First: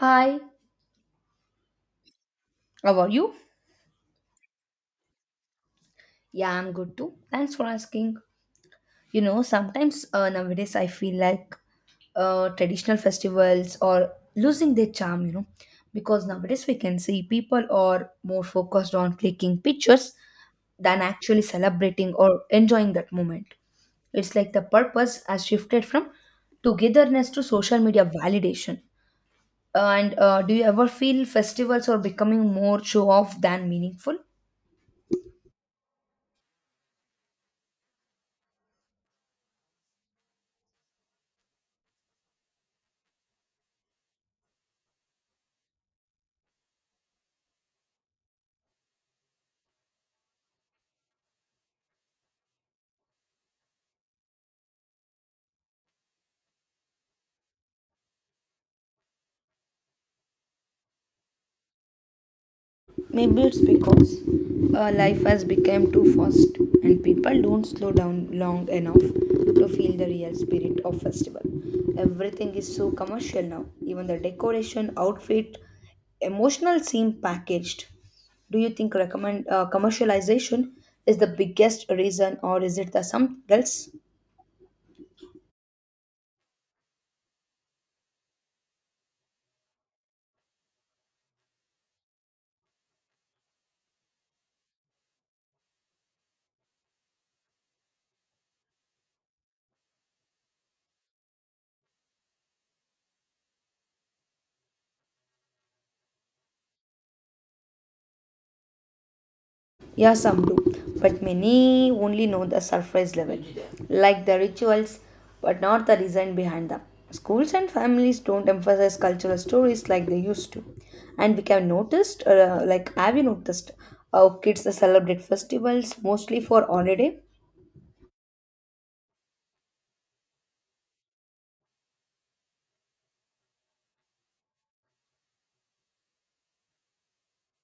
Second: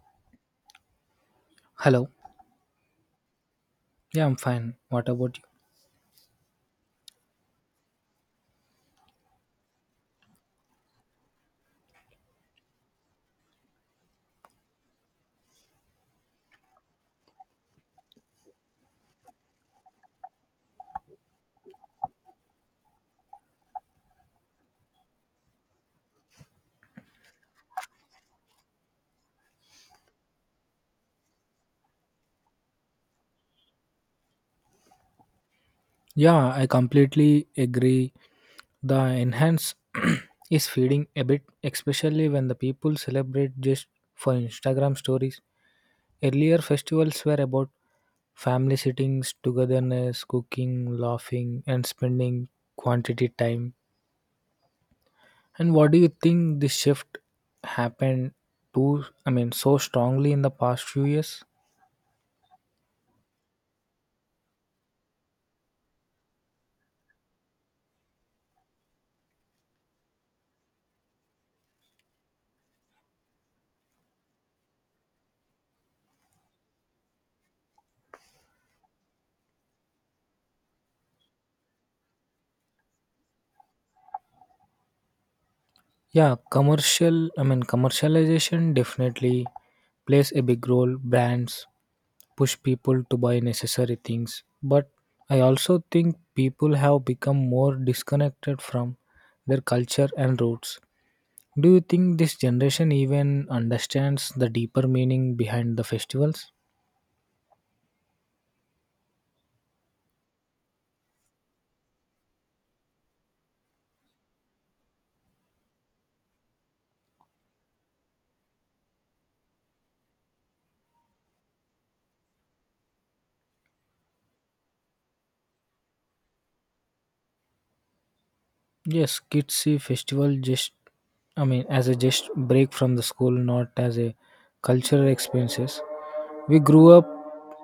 Hi, Hello. how are you? Yeah, I'm fine. What about you? Yeah, I'm good too. Thanks for asking. You know, sometimes nowadays I feel like traditional festivals are losing their charm, you know, because nowadays we can see people are more focused on clicking pictures than actually celebrating or enjoying that moment. It's like the purpose has shifted from togetherness to social media validation. And do you ever feel festivals are becoming more show off than meaningful? Yeah, I completely agree. The enhance is feeding a bit, especially when the people celebrate just for Instagram stories. Earlier festivals were about family sittings, togetherness, cooking, laughing, and spending quantity time. And what do you think this shift happened to? So strongly in the past few years? Maybe it's because life has become too fast and people don't slow down long enough to feel the real spirit of festival. Everything is so commercial now. Even the decoration, outfit, emotional seem packaged. Do you think recommend commercialization is the biggest reason, or is it the something else? Commercialization definitely plays a big role. Brands push people to buy necessary things, but I also think people have become more disconnected from their culture and roots. Do you think this generation even understands the deeper meaning behind the festivals? Yeah, some do, but many only know the surface level, like the rituals, but not the reason behind them. Schools and families don't emphasize cultural stories like they used to, and we can noticed, like have you noticed, how kids celebrate festivals mostly for holiday. Yes, kids see festival just, I mean, as a just break from the school, not as a cultural experiences. We grew up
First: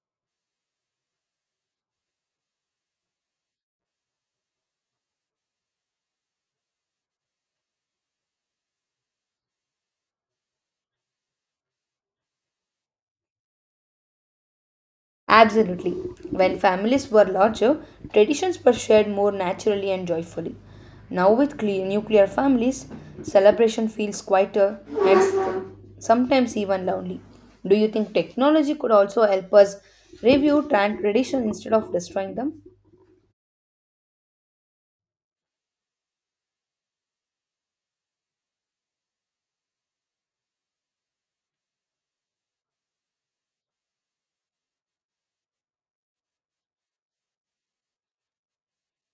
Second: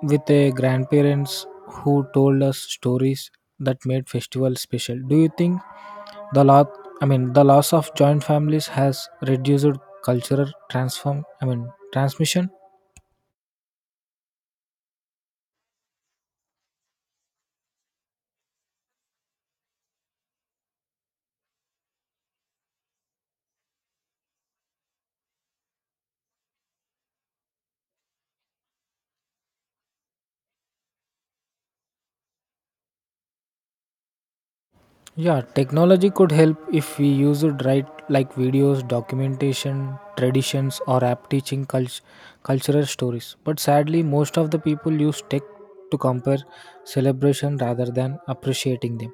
with a grandparents who told us stories that made festivals special. Do you think the lot I mean the loss of joint families has reduced cultural transform I mean transmission? Absolutely. When families were larger, traditions were shared more naturally and joyfully. Now, with nuclear families, celebration feels quieter and sometimes even lonely. Do you think technology could also help us review tradition instead of destroying them? Yeah, technology could help if we use it right, like videos, documentation, traditions, or cultural stories. But sadly, most of the people use tech to compare celebration rather than appreciating them.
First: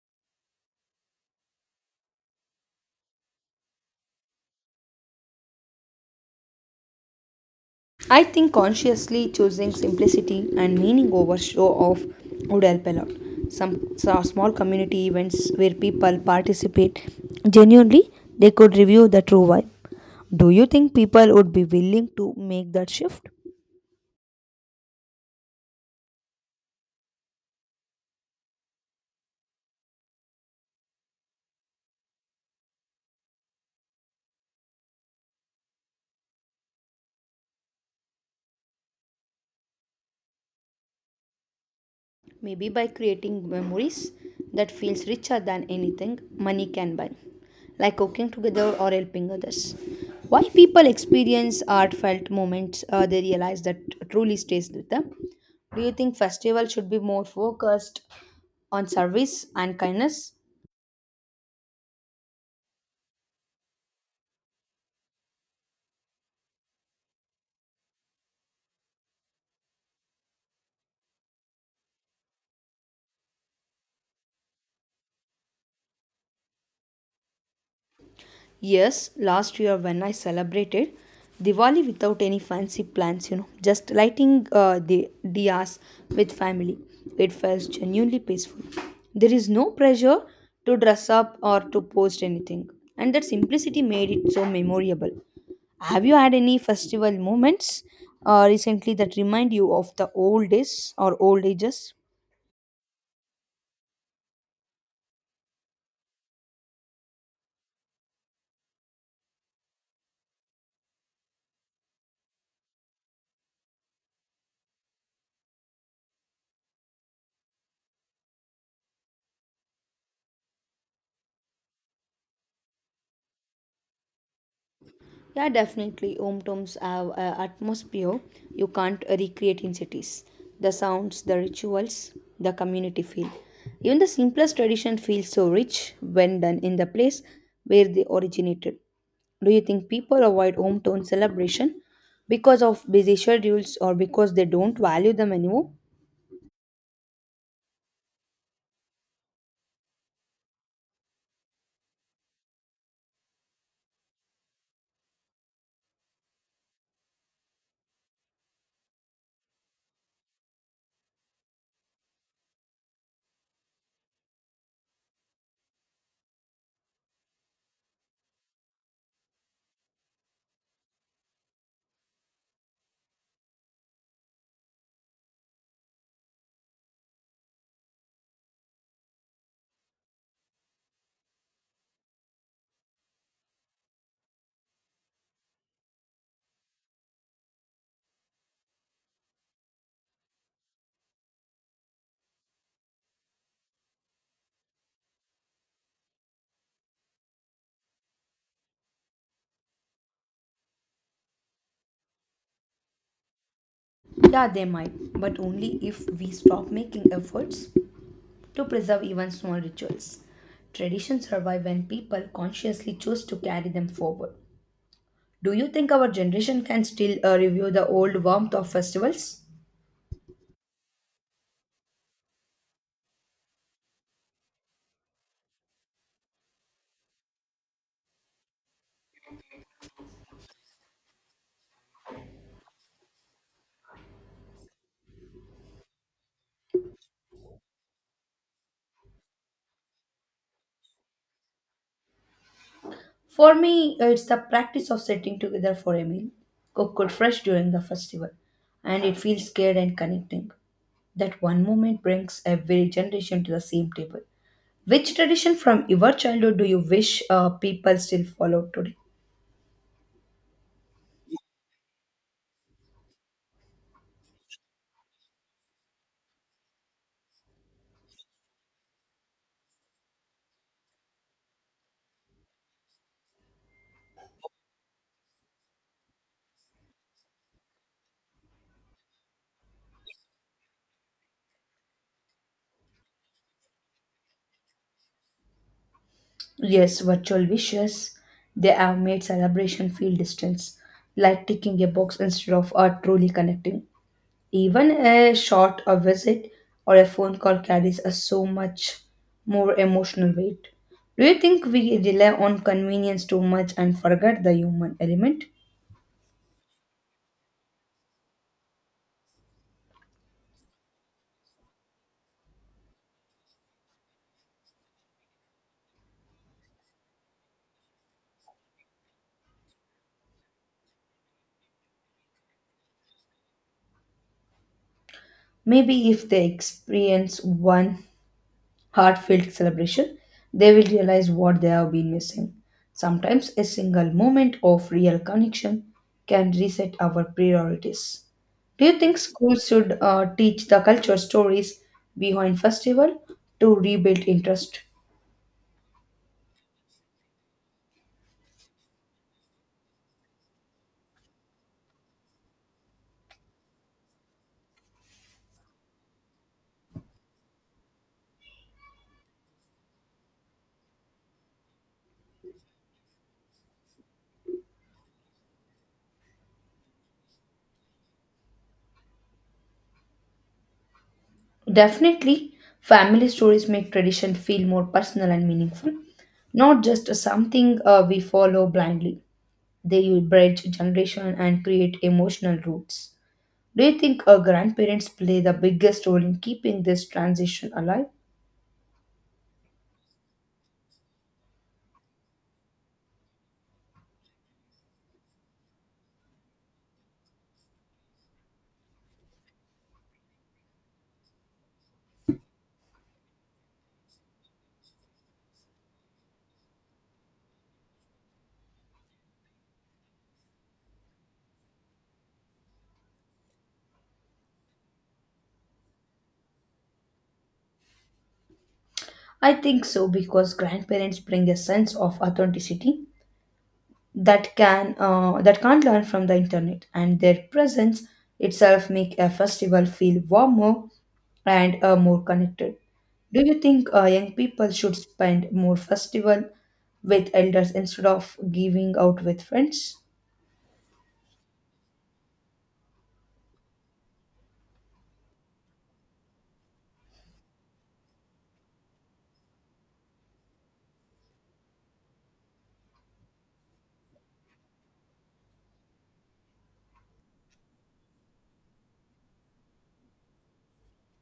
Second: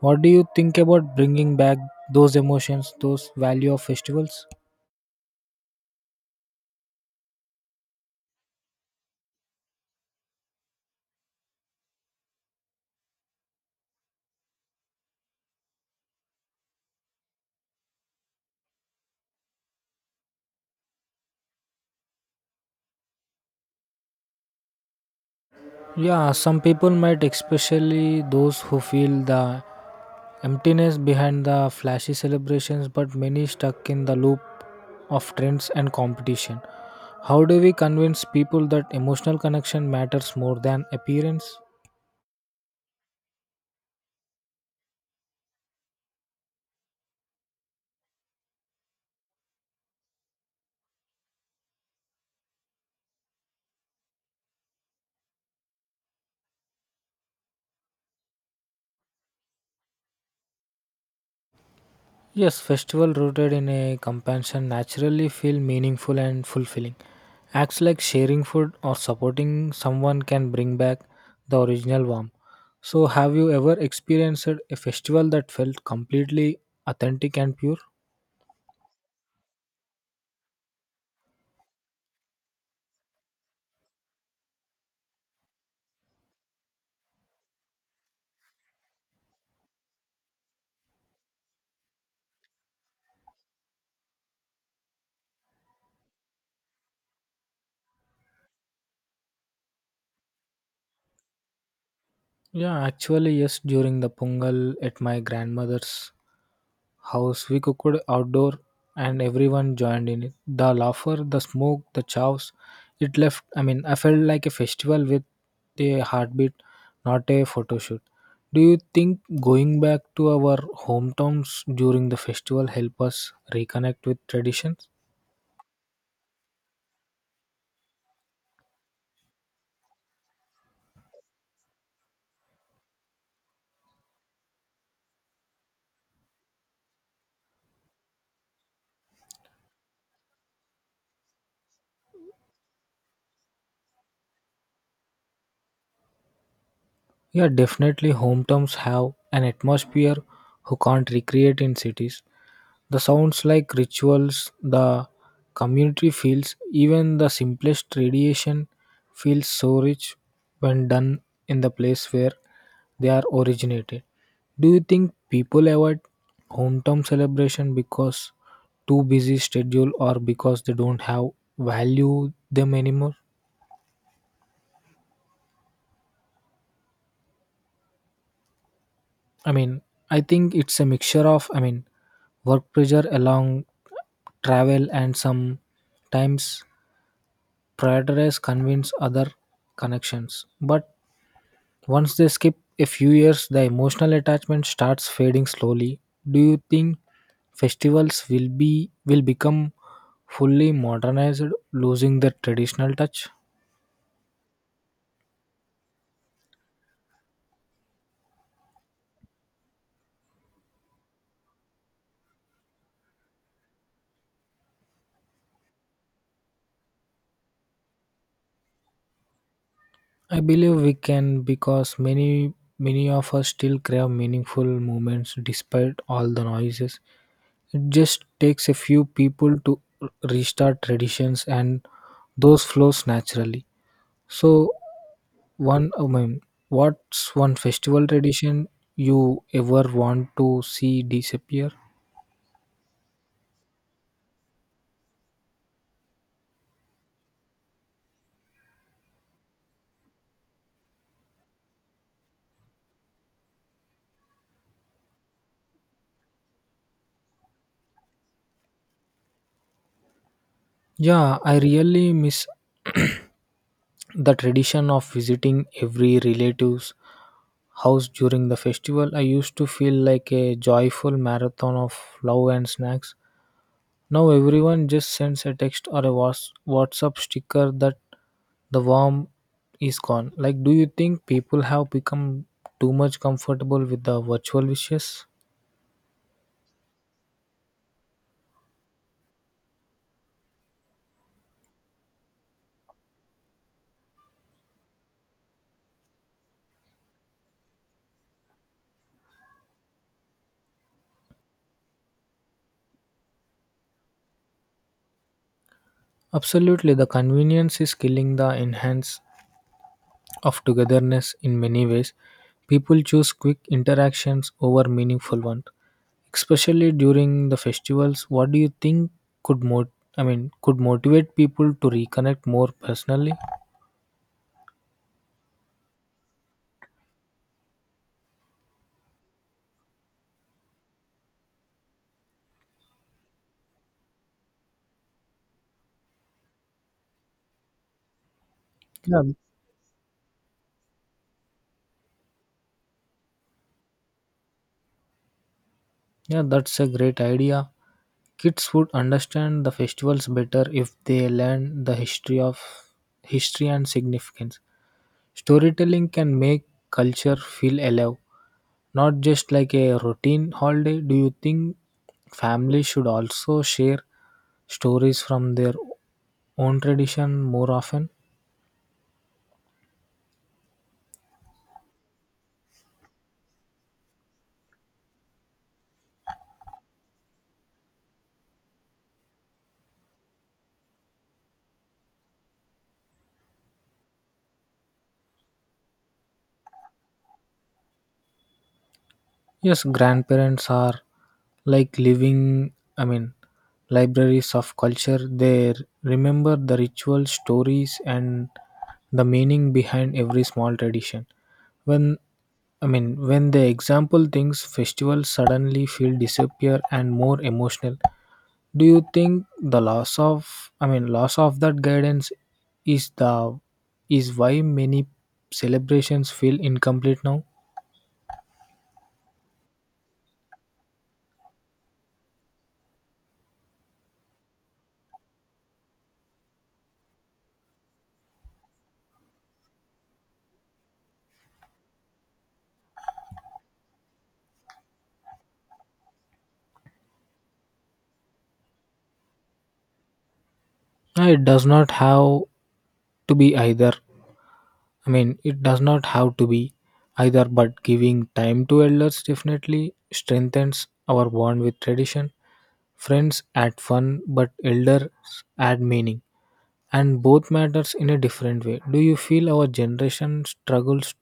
What do you think about bringing back those emotions, those value of festivals? I think consciously choosing simplicity and meaning over show off would help a lot. Some small community events where people participate genuinely, they could review the true vibe. Do you think people would be willing to make that shift? Yeah, some people might, especially those who feel the emptiness behind the flashy celebrations, but many stuck in the loop of trends and competition. How do we convince people that emotional connection matters more than appearance? Maybe by creating memories that feels richer than anything money can buy, like cooking together or helping others. Why people experience heartfelt moments they realize that truly stays with them. Do you think festival should be more focused on service and kindness? Yes, festival rooted in a compassion naturally feel meaningful and fulfilling. Acts like sharing food or supporting someone can bring back the original warmth. So, have you ever experienced a festival that felt completely authentic and pure? Yes, last year when I celebrated Diwali without any fancy plans, you know, just lighting the diyas with family, it felt genuinely peaceful. There is no pressure to dress up or to post anything, and that simplicity made it so memorable. Have you had any festival moments recently that remind you of the old days or old ages? Yeah, actually, yes, during the Pungal at my grandmother's house. We cooked outdoor and everyone joined in it. The laughter, the smoke, the chows, it left. I mean, I felt like a festival with a heartbeat, not a photo shoot. Do you think going back to our hometowns during the festival help us reconnect with traditions? Yeah, definitely. Home tombs have an atmosphere you can't recreate in cities. The sounds, the rituals, the community feel. Even the simplest tradition feels so rich when done in the place where they originated. Do you think people avoid hometown celebration because of busy schedules or because they don't value them anymore? Yeah, definitely home towns have an atmosphere who can't recreate in cities. The sounds like rituals, the community feels, even the simplest tradition feels so rich when done in the place where they are originated. Do you think people avoid hometown celebration because too busy schedule or because they don't have value them anymore? I mean, I think it's a mixture of, I mean, work pressure along travel and sometimes prioritize convince other connections. But once they skip a few years, the emotional attachment starts fading slowly. Do you think festivals will become fully modernized, losing the traditional touch? Yeah, they might, but only if we stop making efforts to preserve even small rituals. Traditions survive when people consciously choose to carry them forward. Do you think our generation can still review the old warmth of festivals? I believe we can because many of us still crave meaningful moments despite all the noises. Just takes a few people to restart traditions, and those flows naturally. So one I mean what's one festival tradition you ever want to see disappear? For me, it's the practice of sitting together for a meal, cooked fresh during the festival, and it feels scared and connecting. That one moment brings every generation to the same table. Which tradition from your childhood do you wish people still follow today? Yeah, I really miss the tradition of visiting every relative's house during the festival. I used to feel like a joyful marathon of love and snacks. Now everyone just sends a text or a whatsapp sticker that the warmth is gone. Like, do you think people have become too much comfortable with the virtual wishes? Yes, virtual wishes. They have made celebration feel distance, like ticking a box instead of truly connecting. Even a short a visit or a phone call carries a so much more emotional weight. Do you think we rely on convenience too much and forget the human element? Absolutely, the convenience is killing the enhance of togetherness in many ways. People choose quick interactions over meaningful ones, especially during the festivals. What do you think could mo- I mean could motivate people to reconnect more personally? Maybe if they experience one heartfelt celebration, they will realize what they have been missing. Sometimes a single moment of real connection can reset our priorities. Do you think Yeah, schools should teach the culture stories behind festival to rebuild interest? yeah, that's a great idea. Kids would understand the festivals better if they learn the history of history and significance. Storytelling can make culture feel alive, not just like a routine holiday. Do you think families should also share stories from their own tradition more often? Definitely, family stories make tradition feel more personal and meaningful, not just something we follow blindly. They bridge generation and create emotional roots. Do you think our grandparents play the biggest role in keeping this transition alive? Yes, grandparents are like living, I mean, libraries of culture. They remember the rituals, stories, and the meaning behind every small tradition. When when they example things, festivals suddenly feel disappear and more emotional. Do you think the loss of, I mean, loss of that guidance is the is why many celebrations feel incomplete now? I think so because grandparents bring a sense of authenticity that can that can't learn from the internet, and their presence itself make a festival feel warmer and more connected. Do you think young people should spend more festival with elders instead of giving out with friends? No, it does not have to be either. I mean, it does not have to be either, but giving time to elders definitely strengthens our bond with tradition. Friends add fun, but elders add meaning, and both matters in a different way. Do you feel our generation struggles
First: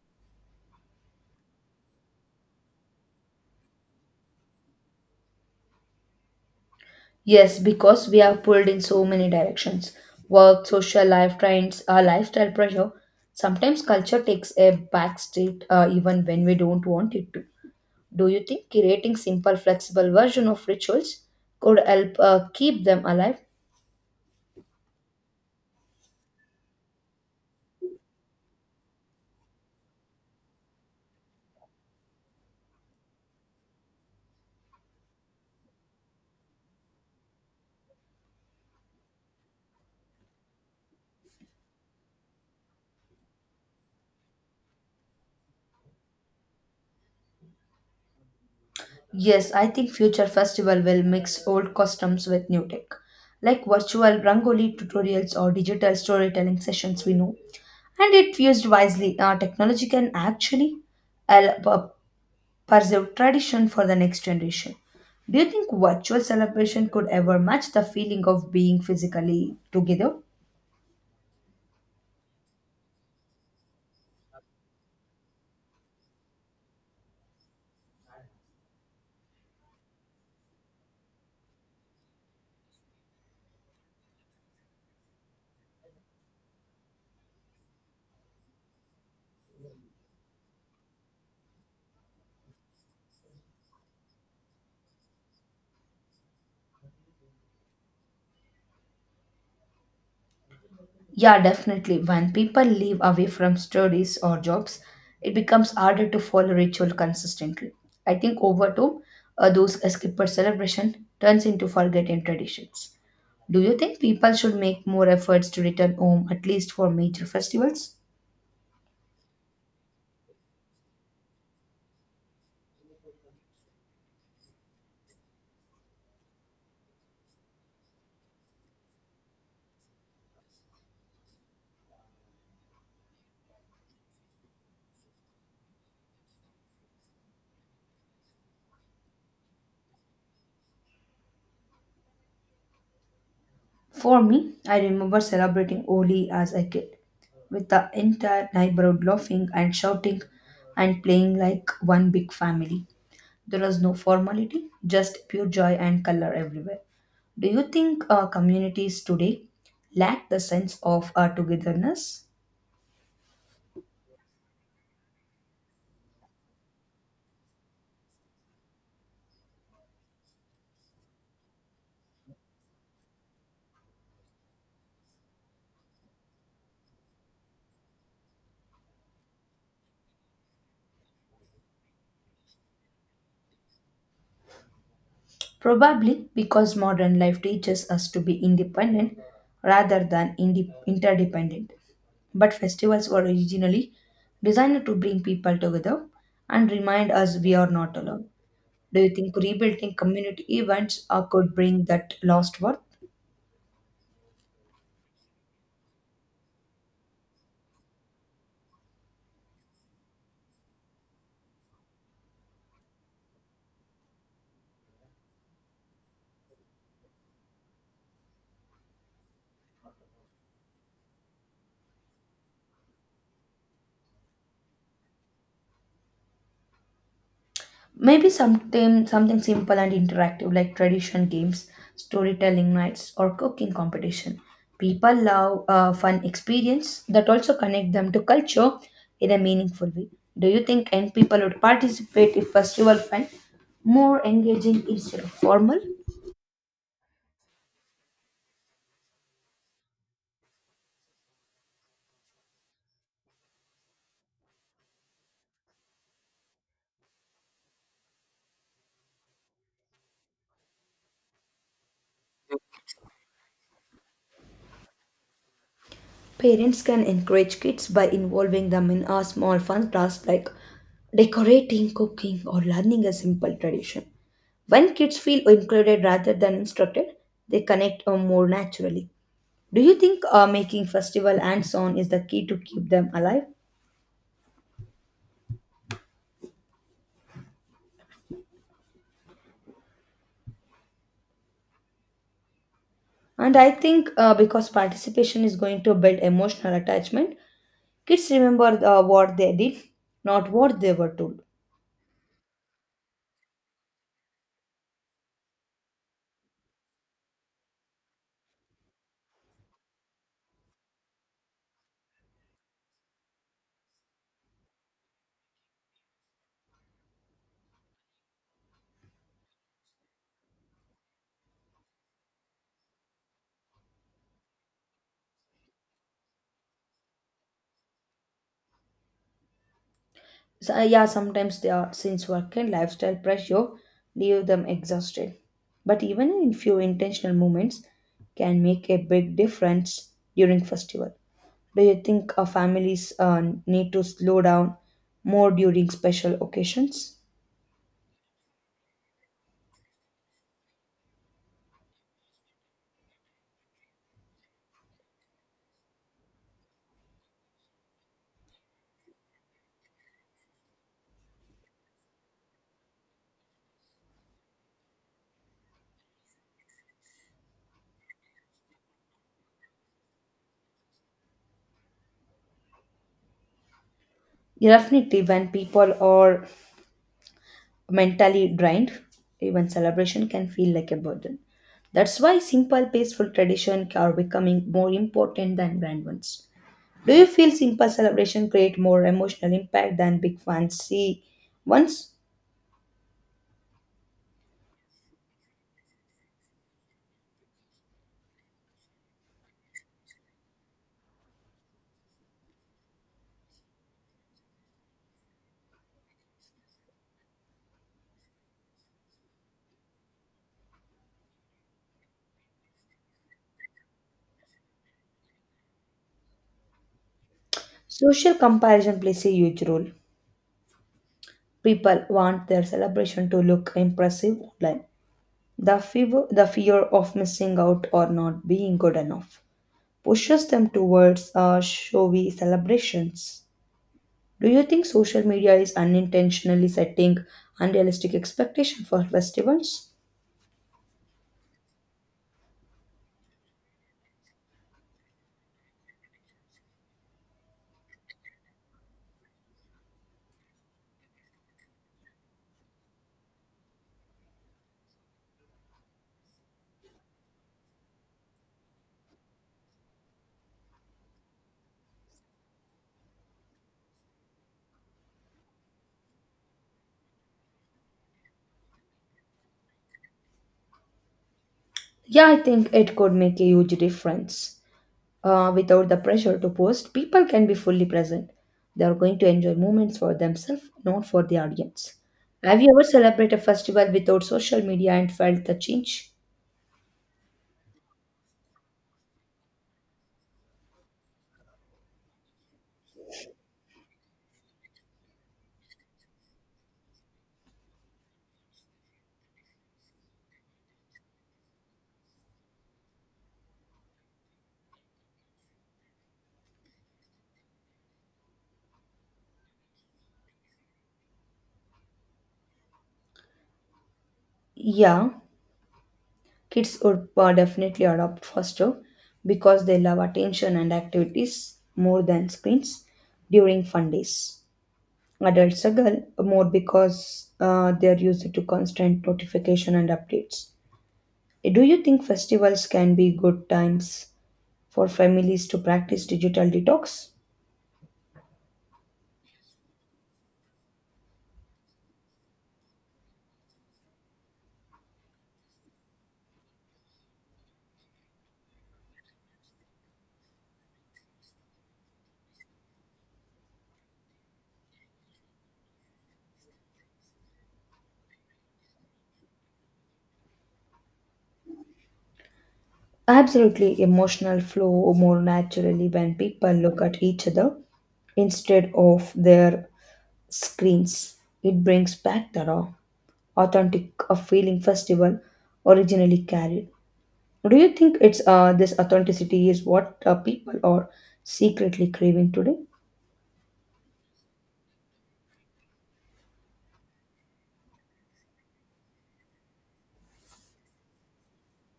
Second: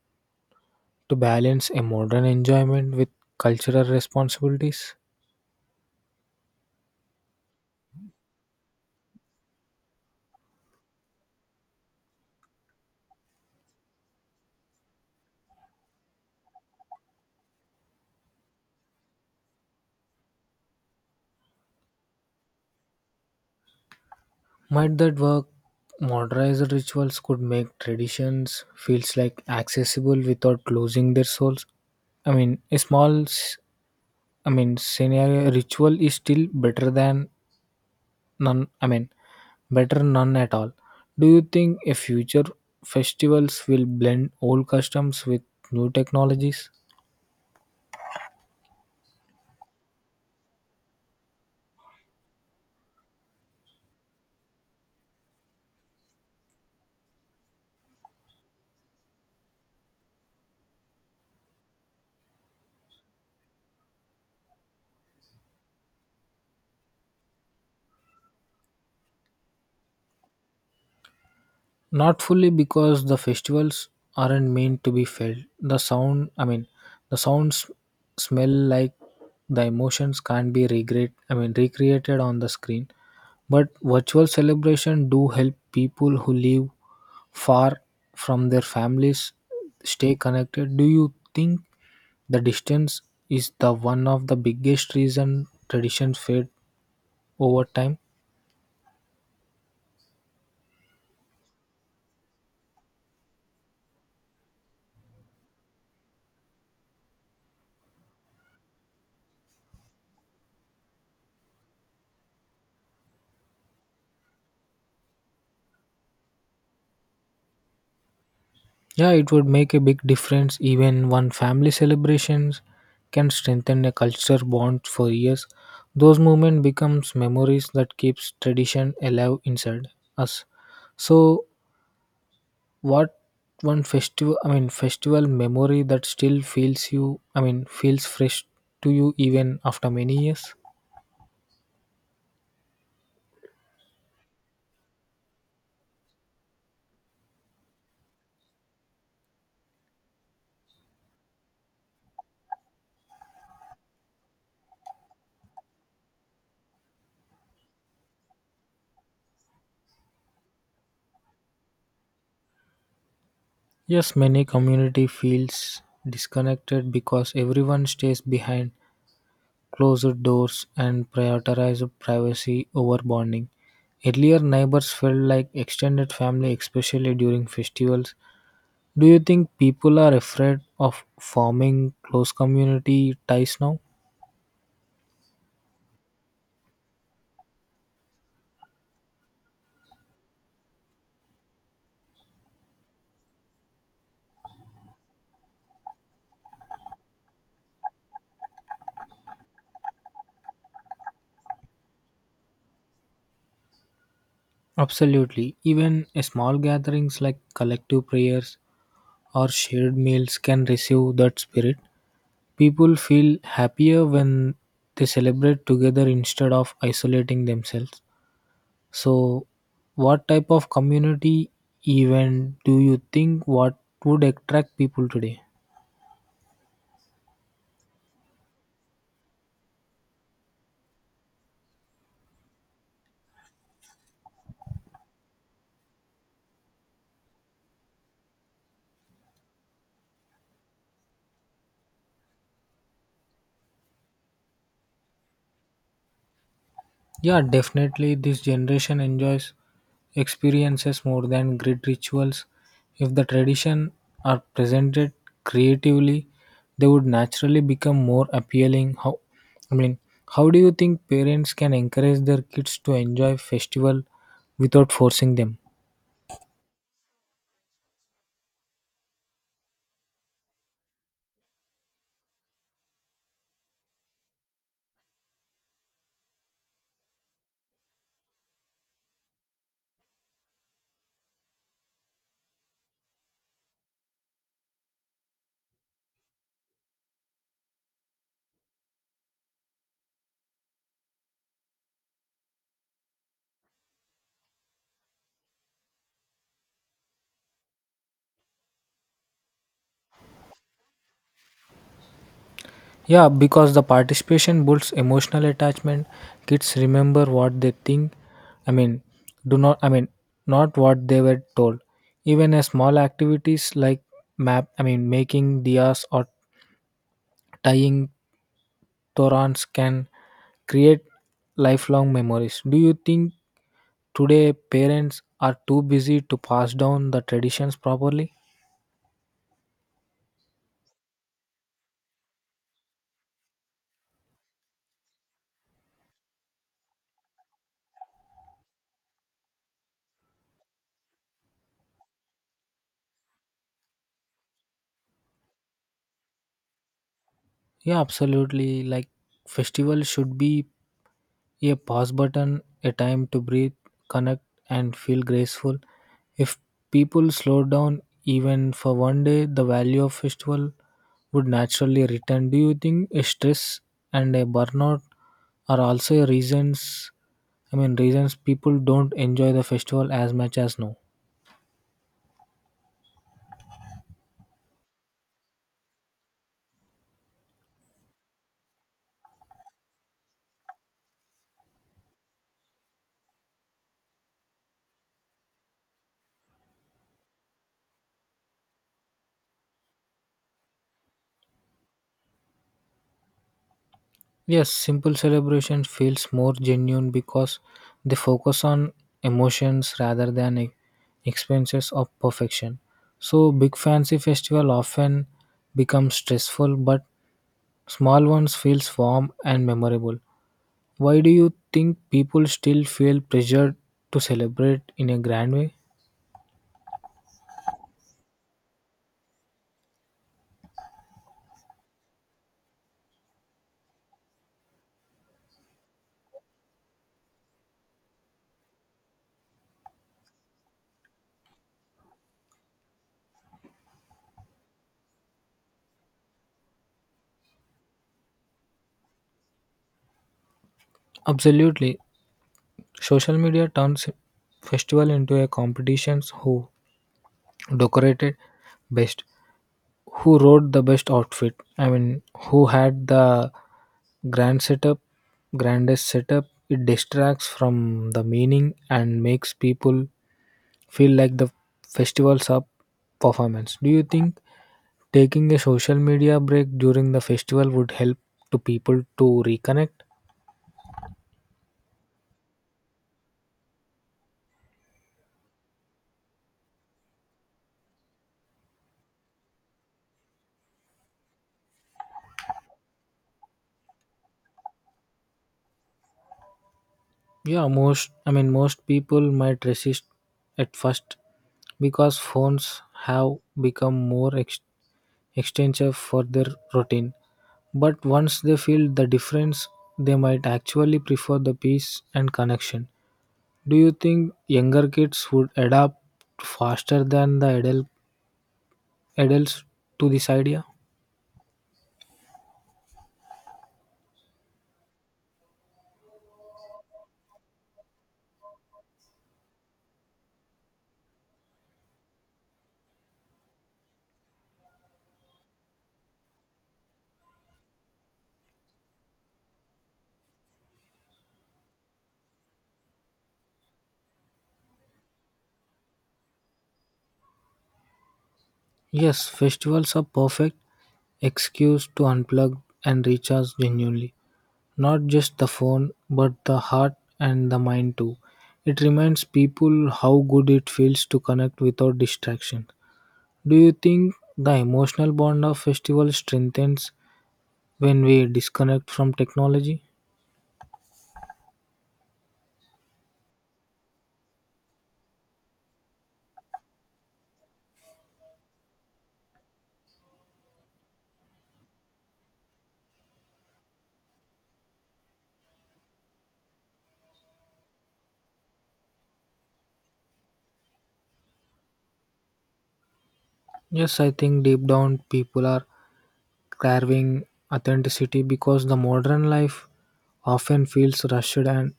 to balance a modern enjoyment with cultural responsibilities? Yes, because we are pulled in so many directions. Work, social life trends, our lifestyle pressure. Sometimes culture takes a back seat even when we don't want it to. Do you think creating simple, flexible version of rituals could help keep them alive? Might that work? Modernized rituals could make traditions feels like accessible without losing their souls. I mean, a small, s- I mean, scenario ritual is still better than none. I mean, better none at all. Do you think a future festivals will blend old customs with new technologies? Yes, I think future festival will mix old customs with new tech, like virtual rangoli tutorials or digital storytelling sessions we know. And it used wisely, technology can actually help preserve tradition for the next generation. Do you think virtual celebration could ever match the feeling of being physically together? Not fully because the festivals aren't meant to be felt. The sounds smell like the emotions can't be recreated on the screen. But virtual celebration do help people who live far from their families stay connected. Do you think the distance is the one of the biggest reason traditions fade over time? Yeah, definitely. When people live away from studies or jobs, it becomes harder to follow ritual consistently. I think over time, those skipper celebration turns into forgotten traditions. Do you think people should make more efforts to return home at least for major festivals? Yeah, it would make a big difference. Even one family celebrations can strengthen a culture bond for years. Those moments becomes memories that keeps tradition alive inside us. So, what one festival memory that still feels fresh to you even after many years? For me, I remember celebrating Oli as a kid, with the entire neighborhood laughing and shouting and playing like one big family. There was no formality, just pure joy and color everywhere. Do you think communities today lack the sense of togetherness? Yes, many community feels disconnected because everyone stays behind closed doors and prioritized privacy over bonding. Earlier, neighbors felt like extended family, especially during festivals. Do you think people are afraid of forming close community ties now? Probably because modern life teaches us to be independent rather than interdependent. But festivals were originally designed to bring people together and remind us we are not alone. Do you think rebuilding community events could bring that lost worth? Absolutely. Even a small gatherings like collective prayers or shared meals can receive that spirit. People feel happier when they celebrate together instead of isolating themselves. So, what type of community event do you think what would attract people today? Maybe something simple and interactive like tradition games, storytelling nights, or cooking competition. People love a fun experience that also connect them to culture in a meaningful way. Do you think young people would participate if festival felt more engaging instead of formal? Yeah, definitely this generation enjoys experiences more than great rituals. If the tradition are presented creatively, they would naturally become more appealing. I mean, how do you think parents can encourage their kids to enjoy festival without forcing them? Parents can encourage kids by involving them in a small fun tasks like decorating, cooking, or learning a simple tradition. When kids feel included rather than instructed, they connect more naturally. Do you think making festival and so on is the key to keep them alive? And I think because participation is going to build emotional attachment, kids remember what they did, not what they were told. Yeah, because the participation builds emotional attachment. Kids remember what they think. I mean, do not. I mean, not what they were told. Even a small activities like making diyas or tying torans can create lifelong memories. Do you think today parents are too busy to pass down the traditions properly? So, yeah, sometimes they are since work and lifestyle pressure leave them exhausted. But even in few intentional moments can make a big difference during festival. Do you think families need to slow down more during special occasions? Yeah, absolutely. Like festivals should be a pause button, a time to breathe, connect, and feel graceful. If people slow down even for one day, the value of festival would naturally return. Do you think stress and a burnout are also reasons? I mean, reasons people don't enjoy the festival as much as now. Yeah, definitely, when people are mentally drained, even celebration can feel like a burden. That's why simple, peaceful traditions are becoming more important than grand ones. Do you feel simple celebration create more emotional impact than big fancy ones? Yes, simple celebration feels more genuine because they focus on emotions rather than expenses of perfection. So big fancy festival often becomes stressful, but small ones feels warm and memorable. Why do you think people still feel pressured to celebrate in a grand way? Social comparison plays a huge role. People want their celebration to look impressive online. The fear of missing out or not being good enough pushes them towards showy celebrations. Do you think social media is unintentionally setting unrealistic expectations for festivals? Absolutely. Social media turns festival into a competitions. Who decorated best, who wrote the best outfit I mean who had the grand setup grandest setup It distracts from the meaning and makes people feel like the festival's up performance. Do you think taking a social media break during the festival would help to people to reconnect? Yeah, I think it could make a huge difference. Without the pressure to post, people can be fully present. They are going to enjoy moments for themselves, not for the audience. Have you ever celebrated a festival without social media and felt the change? Yeah most i mean most people might resist at first because phones have become more extension for their routine. But once they feel the difference, they might actually prefer the peace and connection. Do you think younger kids would adapt faster than the adults to this idea? Yeah, kids would definitely adopt faster because they love attention and activities more than screens during fun days. Adults struggle more because they are used to constant notification and updates. Do you think festivals can be good times for families to practice digital detox? Yes, festivals are perfect excuse to unplug and recharge genuinely. Not just the phone, but the heart and the mind too. It reminds people how good it feels to connect without distraction. Do you think the emotional bond of festival strengthens when we disconnect from technology? Absolutely, emotional flow more naturally when people look at each other instead of their screens. It brings back the raw. Authentic a feeling festival originally carried. Do you think it's this authenticity is what people are secretly craving today? Yes, I think deep down people are carving authenticity because the modern life often feels rushed and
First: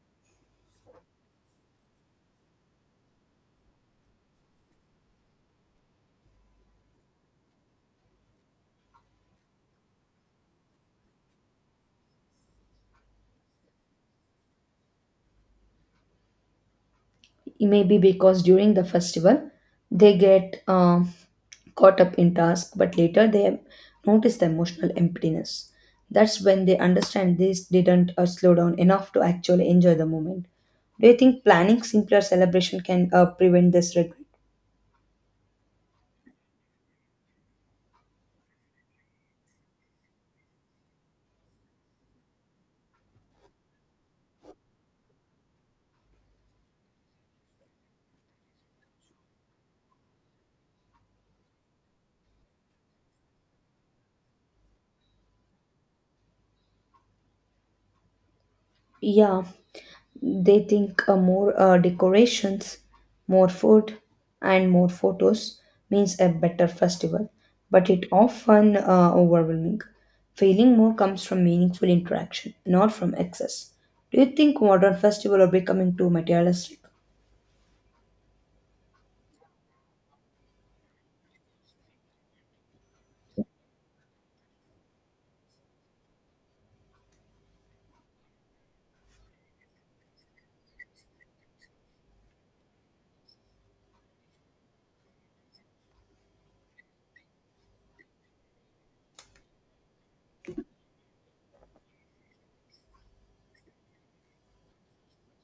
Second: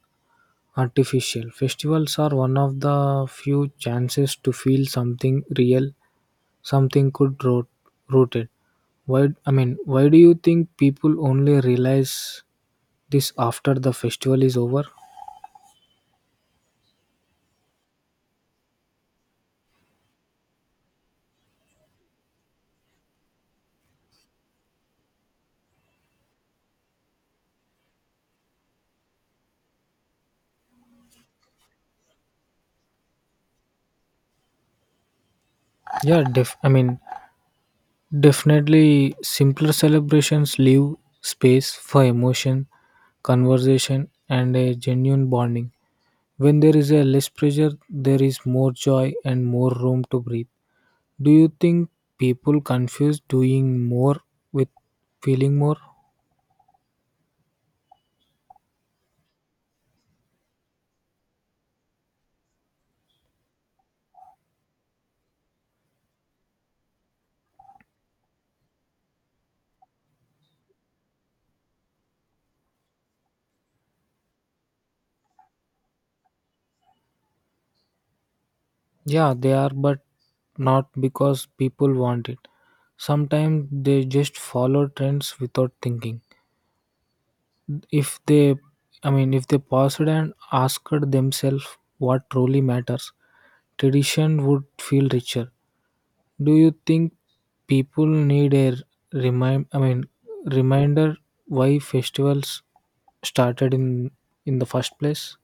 artificial. Festivals are one of the few chances to feel something real, something rooted. Why do you think people only realize this after the festival is over? Maybe because during the festival they get caught up in task, but later they notice the emotional emptiness. That's when they understand they didn't slow down enough to actually enjoy the moment. Do you think planning simpler celebration can prevent this regret? Yeah, def- I mean, Definitely, simpler celebrations leave space for emotion, conversation, and a genuine bonding. When there is a less pressure, there is more joy and more room to breathe. Do you think people confuse doing more with feeling more? Yeah, they think more decorations, more food, and more photos means a better festival, but it often overwhelming. Feeling more comes from meaningful interaction, not from excess. Do you think modern festivals are becoming too materialistic? Yeah, they are, but not because people want it. Sometimes they just follow trends without thinking. if they if they paused and asked themselves what truly matters, tradition would feel richer. Do you think people need a remind i mean reminder why festivals started in the first place?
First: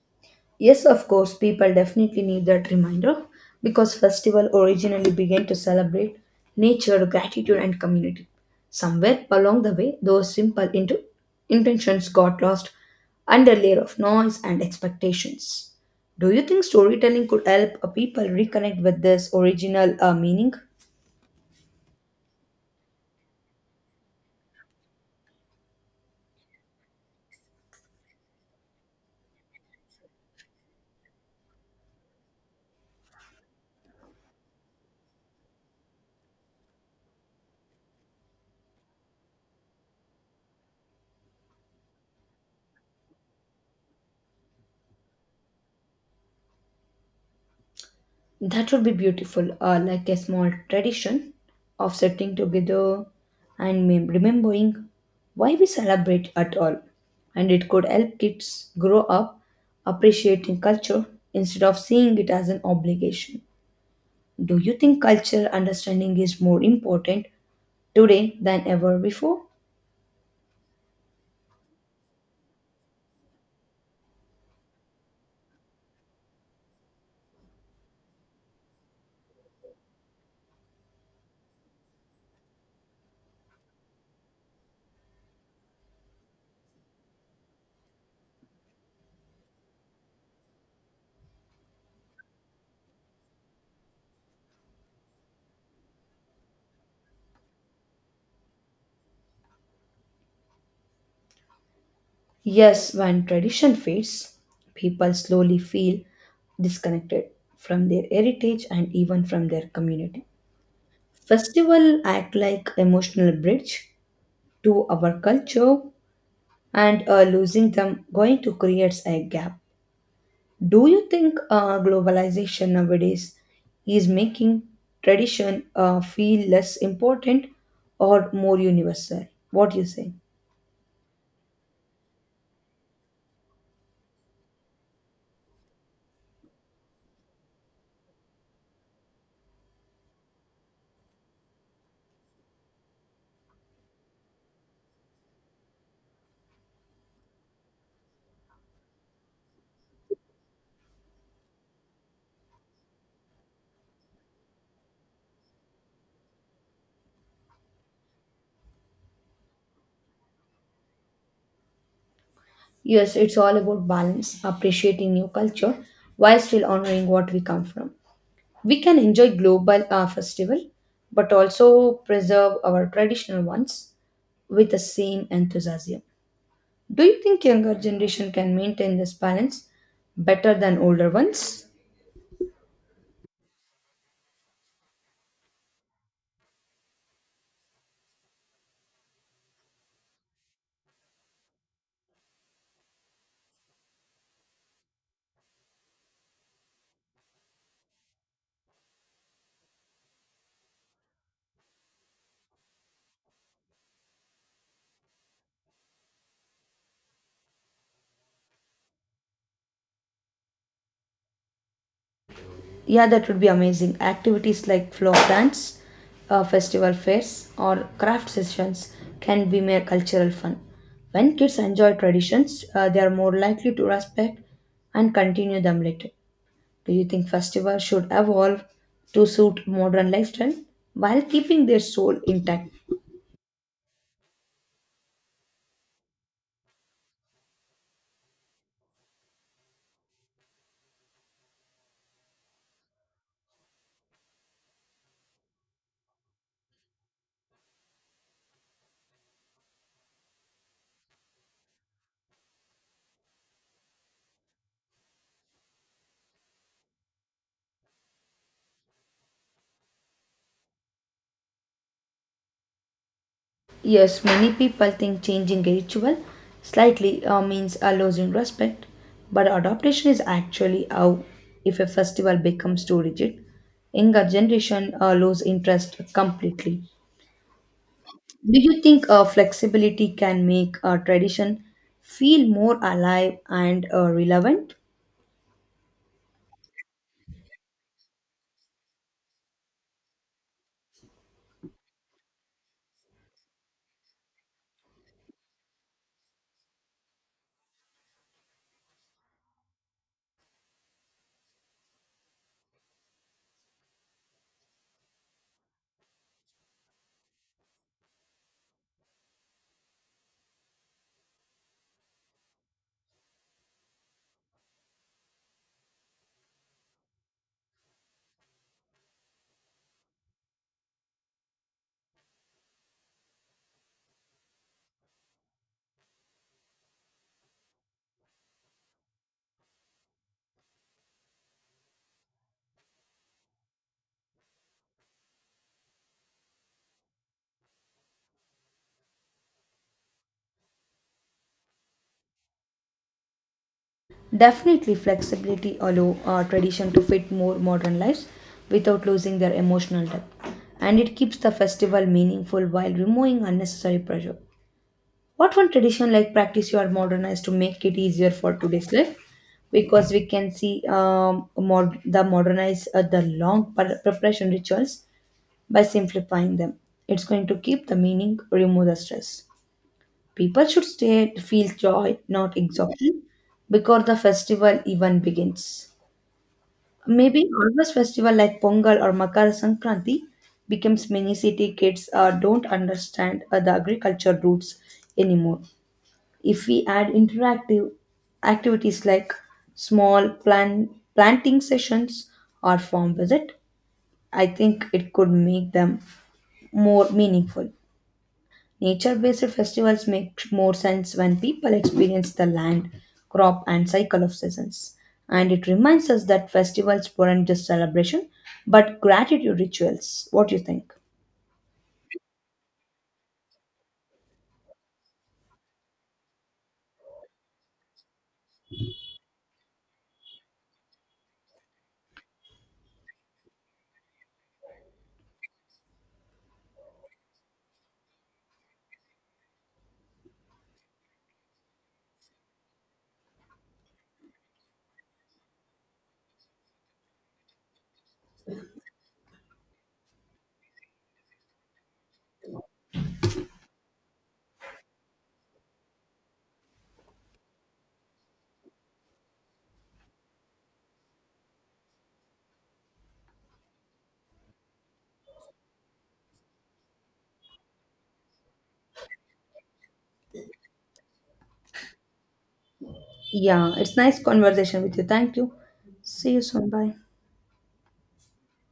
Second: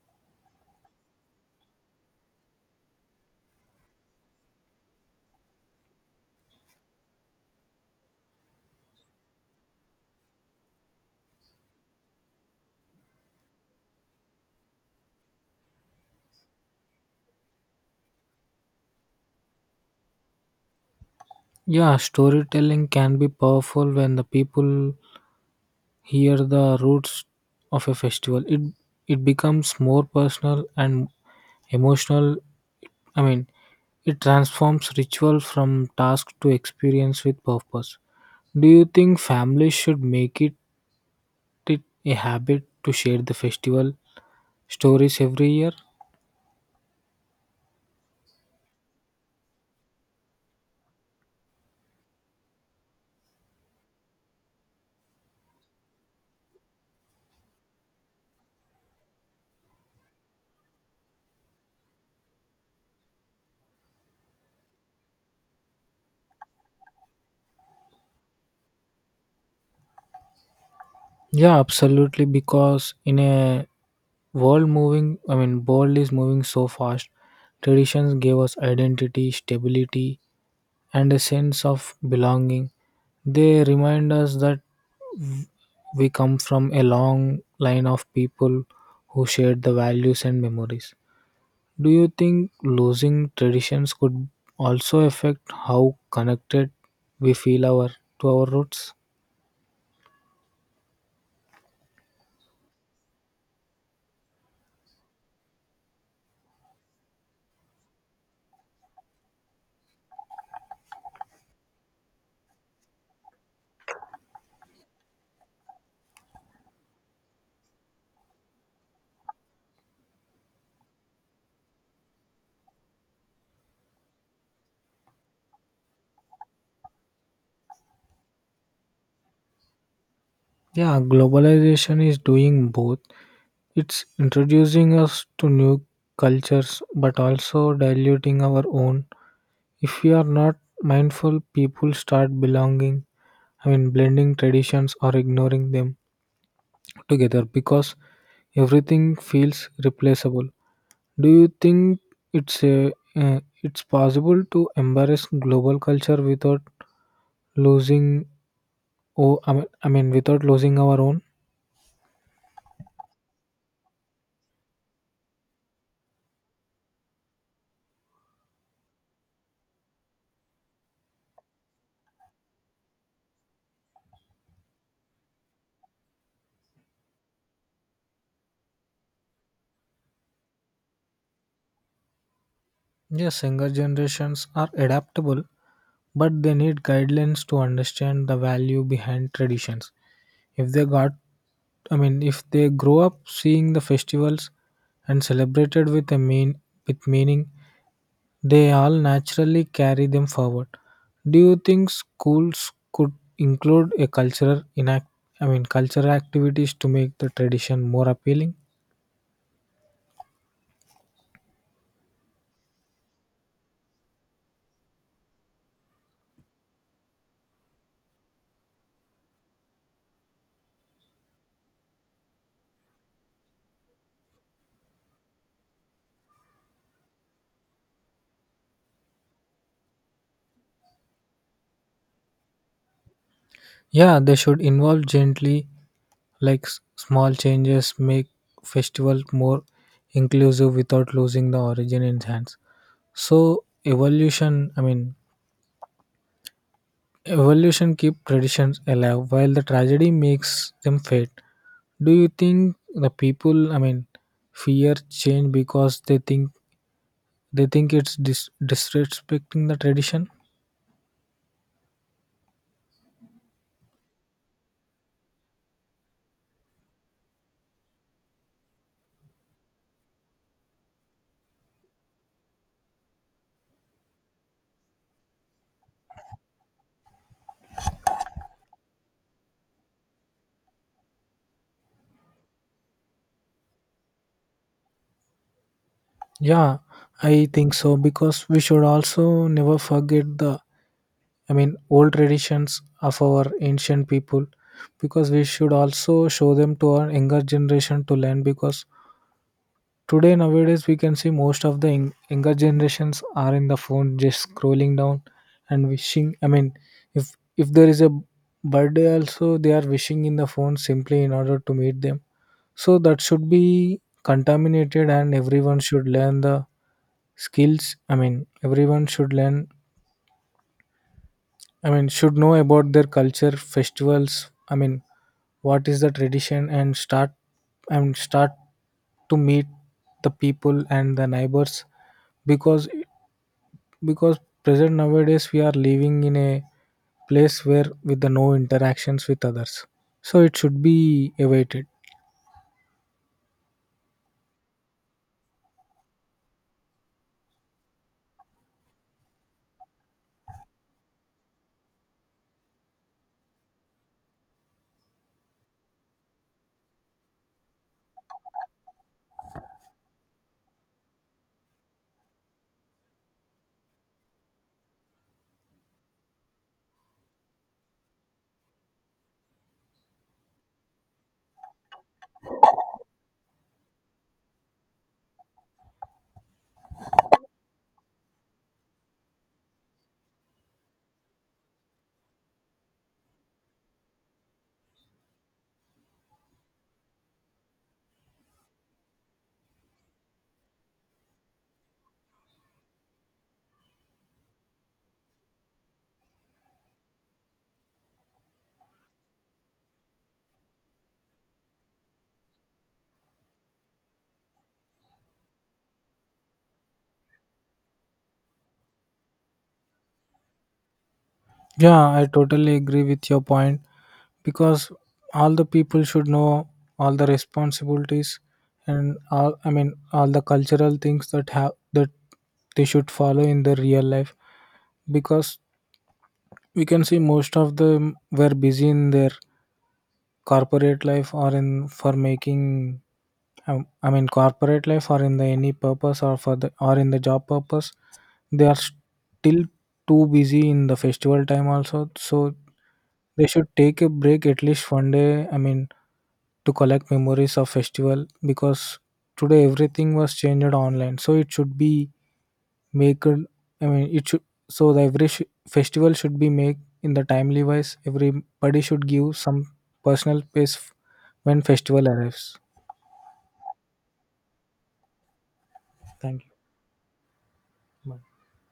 Yes, of course, people definitely need that reminder because festival originally began to celebrate nature, gratitude, and community. Somewhere along the way, those simple into intentions got lost under layer of noise and expectations. Do you think storytelling could help a people reconnect with this original meaning? Yeah, storytelling can be powerful. When the people hear the roots of a festival, it becomes more personal and emotional. I mean, it transforms ritual from task to experience with purpose. Do you think families should make it, it a habit to share the festival stories every year? That would be beautiful, like a small tradition of sitting together and remembering why we celebrate at all. And it could help kids grow up appreciating culture instead of seeing it as an obligation. Do you think culture understanding is more important today than ever before? Yeah, absolutely. Because in a world is moving so fast. Traditions gave us identity, stability, and a sense of belonging. They remind us that w- we come from a long line of people who shared the values and memories. Do you think losing traditions could also affect how connected we feel our to our roots? Yes, when tradition fades, people slowly feel disconnected from their heritage and even from their community. Festival act like emotional bridge to our culture and losing them going to create a gap. Do you think globalization nowadays is making tradition feel less important or more universal? What do you say? Yeah, globalization is doing both. It's introducing us to new cultures but also diluting our own. If we are not mindful, people start belonging, I mean blending traditions or ignoring them together because everything feels replaceable. Do you think it's a, it's possible to embrace global culture without losing oh I mean without losing our own? Yes, it's all about balance, appreciating new culture while still honoring what we come from. We can enjoy global festival, but also preserve our traditional ones with the same enthusiasm. Do you think younger generation can maintain this balance better than older ones? Yes, younger generations are adaptable, but they need guidelines to understand the value behind traditions. If they got I mean if they grow up seeing the festivals and celebrated with meaning, they all naturally carry them forward. Do you think schools could include a cultural inact I mean cultural activities to make the tradition more appealing? Yeah, that would be amazing. Activities like flock dance, festival fairs, or craft sessions can be mere cultural fun. When kids enjoy traditions, they are more likely to respect and continue them later. Do you think festivals should evolve to suit modern lifestyle while keeping their soul intact? Yeah, they should involve gently. Like small changes make festival more inclusive without losing the origin in hands. So evolution I mean Evolution keeps traditions alive while the tragedy makes them fade. Do you think the people fear change because they think it's disrespecting the tradition? Yes, many people think changing a ritual slightly means a loss in respect, but adaptation is actually how if a festival becomes too rigid, younger generation lose interest completely. Do you think flexibility can make a tradition feel more alive and relevant? Yeah, I think so, because we should also never forget the old traditions of our ancient people, because we should also show them to our younger generation to learn. Because today, nowadays, we can see most of the younger generations are in the phone, just scrolling down and wishing. I mean, if if there is a birthday, also they are wishing in the phone simply in order to meet them. So that should be contaminated, and everyone should learn the skills. I mean, everyone should learn, I mean, should know about their culture, festivals. I mean, what is the tradition, and start to meet the people and the neighbors, because present nowadays we are living in a place where with the no interactions with others. So it should be awaited. Definitely, flexibility allow tradition to fit more modern lives without losing their emotional depth, and it keeps the festival meaningful while removing unnecessary pressure. What one tradition like practice you are modernized to make it easier for today's life? Because we can see the modernize the long preparation rituals by simplifying them. It's going to keep the meaning, remove the stress. People should stay feel joy, not exhaustion, before the festival even begins. Maybe harvest festival like Pongal or Makar Sankranti becomes many city kids don't understand the agriculture roots anymore. If we add interactive activities like small planting sessions or farm visit, I think it could make them more meaningful. Nature based festivals make more sense when people experience the land, crop, and cycle of seasons. And it reminds us that festivals weren't just celebration, but gratitude rituals. What do you think? Yeah, I totally agree with your point, because all the people should know all the responsibilities and all I mean all the cultural things that have that they should follow in their real life, because we can see most of them were busy in their corporate life or in for making I mean, corporate life or in the any purpose or for the or in the job purpose. They are still too busy in the festival time also. So they should take a break at least one day. I mean, to collect memories of festival, because today everything was changed online. So it should be make. I mean, it should so the every sh- festival should be made in the timely wise. Everybody should give some personal space when festival arrives. Yeah, it's nice conversation with you. Thank you. See you Thank you. soon. Bye. Bye.